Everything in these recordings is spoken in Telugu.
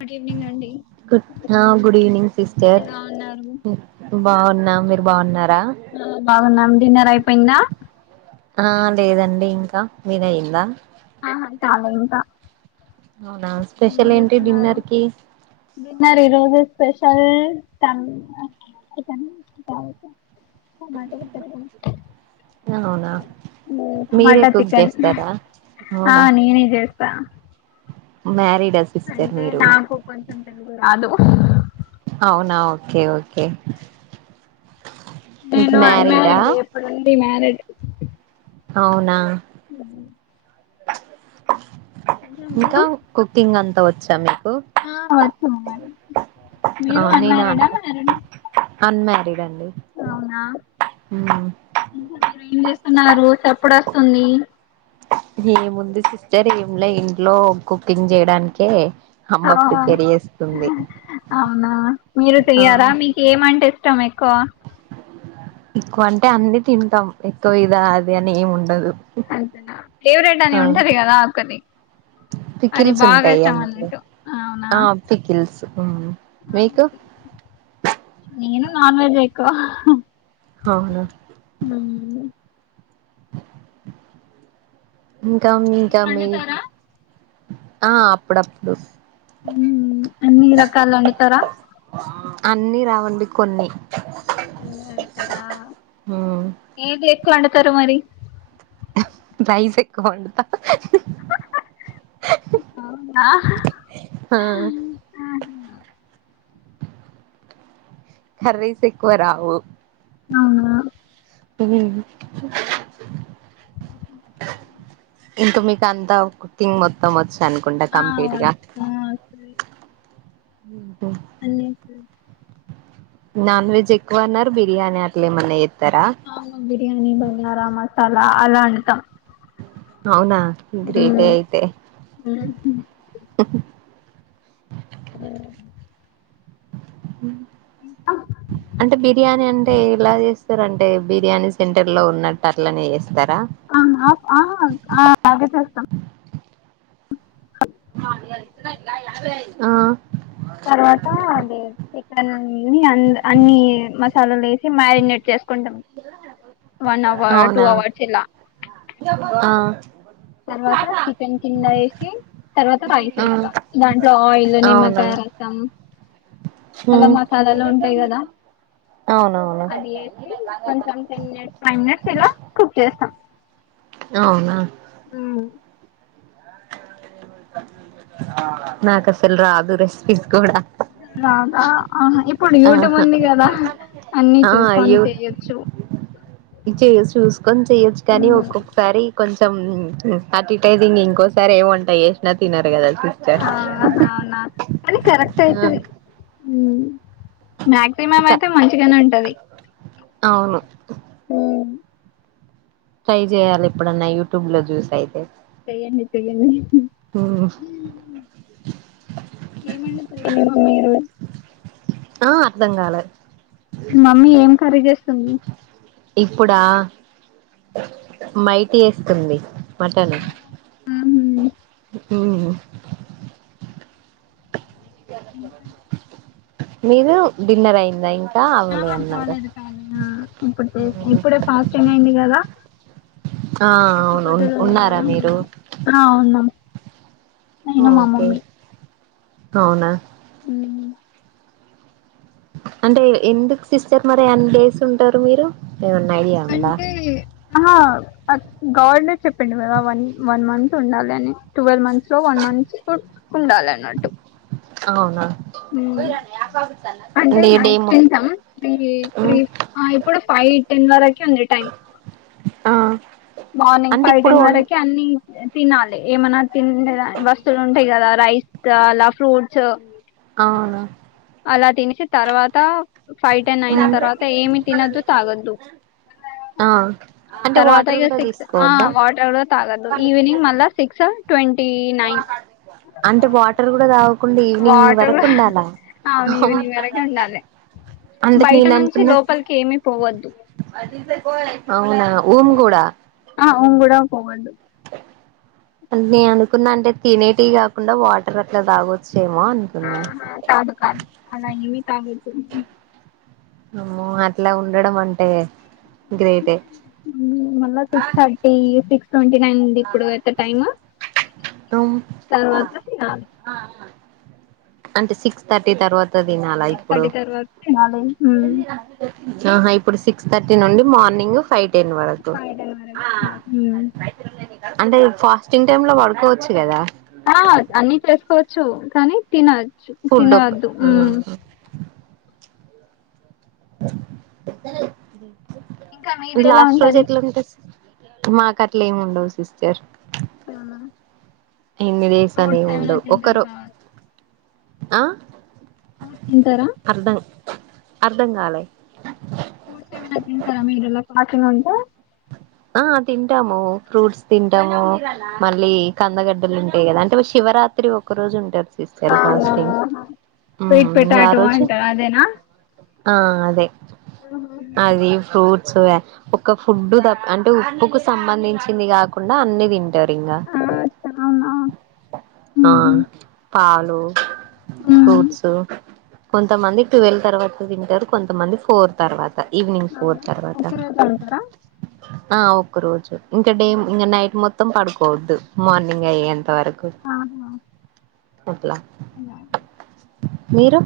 గుడ్ ఈవినింగ్ అండి గుడ్ ఆ గుడి ఈవ్ నింగ్ సిస్టర్ ఎలా ఉన్నారు హ్ బాఉన్నామ్ మీర్ బాఉన్నార్ ద ఆ బాగున్నాం డిన్నర్ అయిపోయిందా ఆ లేదండి ఇంక్ ఆ మిద్ అయిందా ఆహా కాలే ఇంకా అవునా ఏం స్పెషల్ ఏంటి చేస్తున్నారు డిన్నర్ కి డిన్నర్ ఈ రోజు స్పషల్ [unintelligible] అ మంచిగుంటరు అవునా మీరే టమాటా కుక్ చికెన్ చేస్తారా ఆ నేనే చేస్ టా మ్యారీడ్ అంటే నాకు కొంచెం తెలుగు రాదు అవునా ఓకే ఓకే మీకు నేను మ్యారీడా అన్మ్యారీడ్ ఎప్పుడుంది మ్యారీడ్ అవునా హ్మ్ ఇంకా కుకింగ్ అంతా వచ్చా మీక్ ఆ వచ్చు మేం మీరు నేనా అన్మ్యారీడా మ్యారీడ అన్మ్యారీడ్ అండి అవునా ఉమ్ ఇంక మీరు ఏం చేస్తున్నారు చప్పుడొస్తుందీ ఇండ్లో ఇంట్లో కుకింగ్ చేయడానికే అమ్మ ఆ ప్రిపేర్ చేస్తుంది అవునా మీరు ఆ చెయ్యారా మీకు ఏమంటే ఇష్టమెక్కువ ఎక్కువ అంటే అన్ని తింటం ఎక్కువ ఇదా అది అని ఏమి ఉండదు అంతెనా ఫేవరెట్ అని ఉంటది కదా ఒక్కటి పకిల్స్ ఉంటాయ్ అంతే అవునా ఆ పికిల్స్ మీకు ఉత్ ఓకే. నేను నాన్వెజ్ ఎక్కువ అవును హుమ్ ఇంకా ఇంకా మీరు మీ వండుతారా ఆ అప్పుడప్పుడు అన్ని రకాలు ఒండుతరా అన్నీ రావండి కొన్ని కొన్నే వండుతరా ఉమ్ ఏది ఎక్కువ వండుతరు మరి రైస్ ఎక్కువ వండుతా అవునా అహ ఆ కర్రీస్ ఎక్కువ రావు అవునా ఉమ్ హు ఇంత మీకు అంతా కుక్కింగు మొత్త మచ్చ అనుకుంట ఆ కంప్లీట్ గా ఆ! వస్తది అన్ని నాన్ వెజ్ ఎక్కువ అన్నారు బిర్యానీ అట్లేమన్నా అవును బిర్యానీ బగారా మసాలా అలా అంటాం అవునా గ్రేటే అయితే హ్మ్. హుమ్ ఆ ఉమ్ అంటె బిర్యానీ అంటే ఇలా చేస్ చేస్తరంటే బిర్యానీ సెంటర్ లో ఉన్నట్టు అట్లనే చేస్ అ అప్ ఆ ఆ అదే చేస్తం ఆ తర్వాత అదే ఆన్ అన్ని మసాలాలు వేసి మ్యాయినేట్ చేస్ టను వన్ అవర్ టూ అవునా అవర్స్ ఇలా ఆ తర్వాత చికెన్ కింద ఏసి తర్వాత రైస్ ఆ ఏస్తా దాంట్లో ఆయిల్ అవునా నిమ్మకాయ రసం మల్ల హ్మ్ మసాలలు ఉంటయి కదా అవునవును అది ఏసి కొంచెం టెన్ మినిట్స్ ఫైవ్ మినిట్స్ అలా కుక్ చేస్తా అవునా ఉమ్ నాకు అసలు రాదు రెస్పిస్ గుడా అహ్ రాద ఆహా ఇప్ ఇప్పుడు యూట్యూబ్ ఆహా ఉంది గదా అన్నీ చూసుకొని చెయొచ్చు. పిక్చర్ యూస్ చూసుకొని చెయ్యొచ్చు కానీ ఒక్కొక్కసారి [inaudible] కొంచం అట్ఇట్ ఐతె ఇంకోసారి ఎమ్ వంట చేసిన తినరు కదా సిస్టర్ ఆ హ నాక్ కరెక్ట్ ఆ అయితది. ఉమ్ మ్యాక్సిమం ఇక అయితే మంచిగనే ఉంటది. అవును ఉమ్ ట్రై జేయాలి ఎప్పుడన్నా యూట్యూబ్ లో జూసి అయితే చేయండి చేయండి హ్ హు [inaudible] ఏం అండుతవ్ మీరు ఆ అర్ధం కాలె మి మమ్మీ ఏం కర్రీ చేస్తుంది.? ఇప్పుడా మైటి చెస్తుంది మటన్ ఉహు ఉమ్ మీరు డిన్నర్ అయిందా ఇంక్ ఆ కాలేదు కాలేదు ఆ ఇప్పుడే ఫాస్టింగ్ అయింది కదా ఆ అవును ఒకపొద్దులు ఉన్నారు ఉన్నారా మీరు కదా? నేను మా ఓకే మమ్మీ అవునా ఉమ్ అంటే ఎందుకు సిస్టర్ మరి అన్ని డేస్ ఉంటరు మీరు? ఏమన్నా ఐడియా ఉందా? అంటే ఆహా గవర్నర్ చెప్పిండు గదా అవన్నీ వన్ మంత్ ఉండాలి అని twelve months so one months కు ఉండాలె అన్నట్టు అవునా ఉమ్ అంటె అంటే నైట్ డేమో తింటాం త్రీ త్రీ ఆ ఇప్పుడు ఫై రెండున్నర ఐతుంది టైమ్ ఆ మార్నింగ్ అంటే ఫైవ్ ఇప్పుడు టెన్ వరకి అన్ని తినాలి ఏమన్నా తిన్ డనిక్ వస్తులు ఉంటాయి కదా రైస్ కాలా ఫ్రూట్స్ అవునా అలా తినెసి తర్వాత ఫై టెన్ ఐనా తర్వాత ఏమి తినొద్దు తాగద్దు ఆ అంటే వాటర్ ఇక కూడా సిక్స్ ఆ తీసుకోవద్దా వాటర్ గూడ తాగద్దు ఈవనింగ్ మల్ల సిక్స్ ట్వంటీ నైన్ అంటే వాటర్ గుడా తాగకుండా ఈవినింగ్ వాటర్ వరకు కూడా ఉండాల అవును ఈవినింగ్ వరకు ఉండాలె అంటే బయట నేను నుంచి అనుకున్న లోపలికి ఏమి పోవద్దు అవునా ఊమ్ గూడా ఊమ్ గూడా పోవద్దు అని అనుకున్న అంటే తినేటి కాకుండా వాటర్ అట్లా తాగొచ్చు ఆహ కాదు కాదు అలా ఎమి కాదు అమ్మో అట్ల ఉండడం అంటె ఉ హ్ ఉమ్మ్ మల్ల six thirty six twenty nine అండి ఇప్పుడు వరకు టైమ్ తర్వాత తినాలి అంటే సిక్స్ థర్టీ తర్వాత మీర్ తినాల సిక్స్ ఇప్పుడు థర్టీ తర్వాత తినాలి ఉమ్ ఆహా ఇప్పుడు సి క్స్ థర్టీ నుండి మార్నింగ్ ఫైవ్ టెన్ వరకు ఫైవ్ టెన్ వరకు తినాలి ఉమ్ అంటే ఫాస్టింగ్ టైమ్ లో పడుకోచు కదా ఆ అన్ని చేస్కోచ్చు కానీ తినచ్చు ఫుడ్ ఒక్క తినవద్దు ఉమ్ ఇంకా మీది ఎలా లాస్ట్ రోజ ఎట్లా ఉంటది మాక్ అట్ల ఏమ్ ఉండవ్ సిస్టర్ ఆ ఎన్ని డేస్ అని ఏం ఉండవ్ ఒకరు కావచ్చు ఆ ఫ్రూడ్స్ తింటారా అర్ధం అర్ధం గాలే ఫ్రూట్స్ ఏమన్నా తింటారా మీరు రో ఫాస్టింగ్ ఉంటే ఆ తింటాము ఫ్రూట్స్ తింటాము మళ్ళీ కందగడ్డలు ఉంటాయి కదా అంటే శివ రాత్రి ఒక రోజు ఉంటారు సిస్టర్ అవునా ఫాస్టింగ్ స్వీట్ ఉమ్ ఆ పొటాటో రోజు అంటారు అదేనా ఆ అదే ఆహా. అది ఫ్రూట్ సు ఒక ఫుడ్ త అంటే ఉప్పుకు సంబంధించింది కాకుండా అన్ని తింటారు ఇంగ ఆ అవునా ఆ ఉహు పాలు ఆ ఫ్రూట్సు కొంతమంది ట్వెల్వ్ తర్వాత తింటారు కొంతమంది ఫోర్ తర్వా త ఈవినింగ్ ఫోర్ అవునా తర్వాత ఒక్క రోజు ఉంటారా ఆ ఒక్క రోజు ఇంకా డే ఇంకా నైట్ మొత్తం పడుకోవద్దు మార్నింగ్ అయ్యేం త వరకు ఆహా పోద్ల అలా మీరు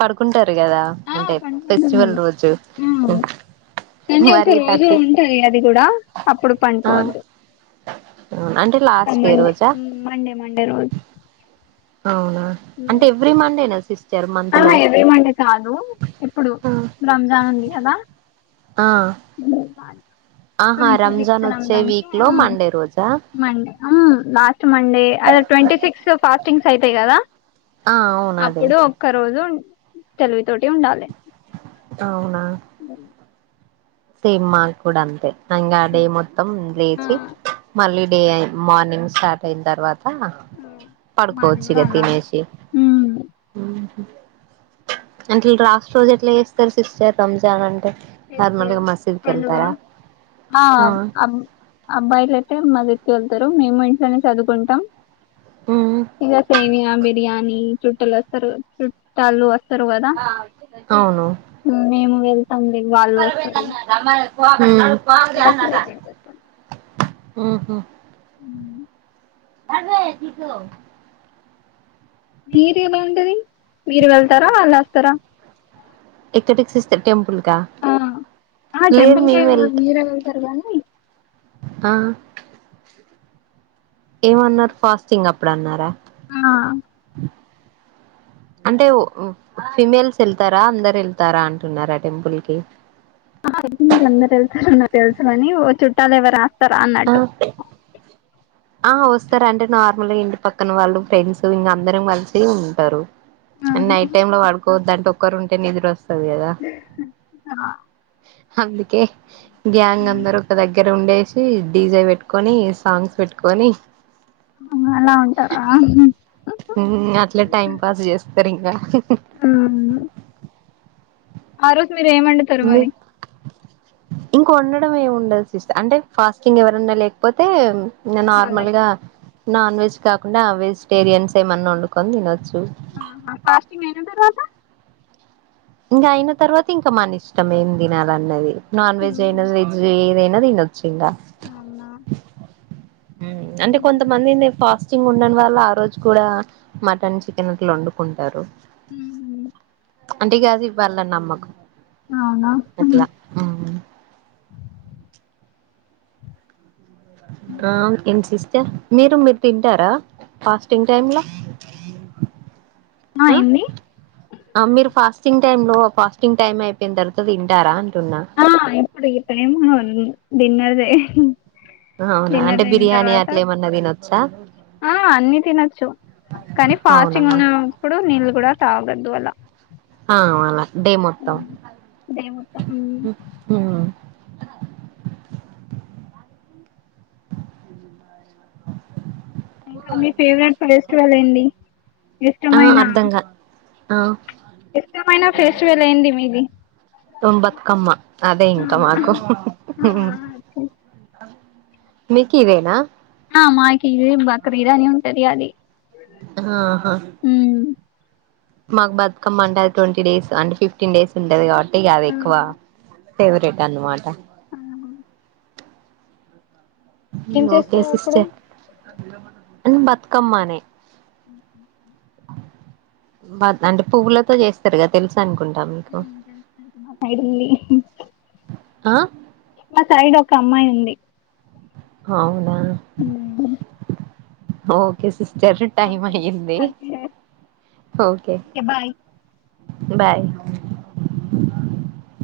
పడుకుంటార్ కదా ఆ అంటే పండుకుంటుంది ఫెస్టివల్ రోజు ఆ కానీ ఒక మరి రోజు థర్టీ ఉంటది అది కూడా అప్పుడు ఆ పండ్కొవద్దు అంటే సార్ లాస్ట్ డే మండే రోజా ఉమ్ మండే మండే రోజు అవునా ఉమ్ అంటే ఎవ్రీ మండేనా సిస్టర్ మంత్ లో ఆ ఎవ్రీ మండే కాదు ఇప్పుడు రంజాన్ ఉంది కదా ఆ ఆహా ట్వంటీ సిక్స్ వచ్చే రంజాన్ కి వీక్ లో మండే రోజా మండే అ లాస్ట్ మండే అదే ట్వంటీ సిక్స్ ఫాస్టింగ్స్ అయితయ్ గదా ఆ అవును అదే అప్పుడు ఒక్క రోజు తెలివి తోటి ఉండాలే అవునా సేమ్ మాక్ కూడా అంతే అంగడి మొత్తం ఆ లేచి మల్లీ డే ఏన్ మార్నింగ్ స్టార్ట్ అయిన్ తర్వా త ఆ మాది కూడా పడ్కోచ్చిగా అలాగే తినేసి ఉమ్ మన్కి రాష్టట్ రోజ్ ఎట్లా చేస్తారు సిస్టర్ రంజాన్ అంటే నార్మల్గా మసీద్కి వెళ్తారా ఆ అబ్బ అబ్బాయిలైతే మది వెళ్తారా మేమ్ ఇంట్లోనే చదుతుంటాం ఉమ్ ఇగా సేమియా బిర్యానీ చుట్టలు వస్తారు చుట్టాలు వస్తారు గదా అవును ఉమ్ మేమ్ వెళ్ ఉమ్ అలా సెలబ్రేట్ చేసుకుంటాం ఉహో అదే నితో. గీరేమైండది మీరు వెళ్తరా వాళ్ళొస్తర. ఎక్కటిక్సిస్త టెంపుల్క ఆ ఆ లేదు టెంపుల్ కి మేమెల్త. మీరే వెళ్తారు కానీ ఆ. ఏమన్నారు ఫాస్టింగ్ అప్పుడన్నారా ఆ అంటే ఫిమేల్స్ ఎళ్తారా అందరెళ్తారా అంటున్నారా టెంపుల్ కి అయితే ట్టాలెవర్ ఆస్తర్ ఆ అన్నట్టు. ఆ వస్తరంటె నార్మల్గ ఇంటి పక్కన వాళ్ళు ఫ్రెండ్స్ ఇంగ అందరం వచ్చి ఉంటరు. నైట్ టైమ్ లొ ఆహా పడుకోవద్దంటె ఒక్కరుంటె నిద్రొస్ తది గద హందుకే ఆ గ్యాంగందరు ఒక దగ్గరుండేష్ సి డీజె వెట్కొని సాంగ్స్ పెట్కొని అలా ఉంటారా ఊమ్ అట్ల టైంపాస్ జేస్తరిగ ఊమ్. ఆ రోజ్ మీరేమండుతరు మరి. ఇంక ఒండడం ఏముండద్ సిస్ట్ అంటె ఫాస్టింగ్ ఎవరన్న లేక్పోతే మ్ ఇంగ వాళ్ళకి నార్మల్గా నాన్వెజ్ కాకుండ ఆ వెజ్టేరియన్సేమన్నొండుకొన్ దినొచ్చు. ఊహు ఫాస్టింగ్ ఐన తర్వాత. ఇంక ఐన తర్వాత ఇంక మనిష్టం ఏం దినాలన్నది నాన్వెజ్ ఐన వెజ్ ఏదై న దినచ్చింగ. ఔనా ఉమ్ అంటె కొంతమందిని ఫాస్టింగుండన్ వాళ్ళా రోజ్ కూడా మటన్ చికెన్ అట్లొండు కుంటారు. ఊమ్. అంటె గాది వాళ్ళ నమ్మకం అవునా అట్ల హుహు. ఉమ్. రాంగ్ ఏంది సిస్టర్. మీరు మీర్ తింటారా ఫాస్టింగ్ టైమ్ల. ఆ అ ఏంది అ మీర్ ఫాస్టింగ్ టైంలొ ఫాస్టింగ్ టైమ్ అయ్పెయిన్ తర్వాత దింటారా అన్ ఆ ఇప్పుడు ఇప్పుడేమ్ ఉండద్ డిన్నరే. ఔనా అంటె బిర్యానీ అట్లేమన్న దినొచ్చ. ఆ అన్ని తినొచ్చు కాని అవునా ఫాస్టింగ్ ఉన్న అప్పుడు నీళ్ళు కుడా తాగొద్దు వల ఆ మల డే మొత్తం దేవుతం ఉమ్. ఇంక మీ ఫేవరెట్ ఫెస్టివలేంది ఆ ఇష్టమైన అర్ధంగా ఆ. ఇష్టమైన ఫేస్టివలేంది మీది. తోమ్ బత్కమ్మ అదే ఇంక అవునా? మాకు ఆ ఉమ్. మీకి ఇదేన. ఆ మాకి ఇది బక్రీదని ఉంటది అది. హ ఆహ. మ్ మాక్ బతుకమ్మ అంటాది టొంటీ డేస్ అంటె ఫిఫ్టీన్ డేసుంటది కాబట్టి ఇగదెక్కువ. ఫేవ్రేట్ అనమాట ఏం హూమ్ ఓకే చేస్తారు అప్పుడు సిస్టర్ అండ్ బతుకమ్మానే. బద్ అంటె పువ్వులతో జేస్తరుగ తెలుసనుకుంట ఊహూ మా సైడిల్లి ఆ మా సైడొక్ కమ్మాయుంది. అవును ఓకే సిస్ జర టైం అయ్యింది ఓకే ఓకే బాయ్.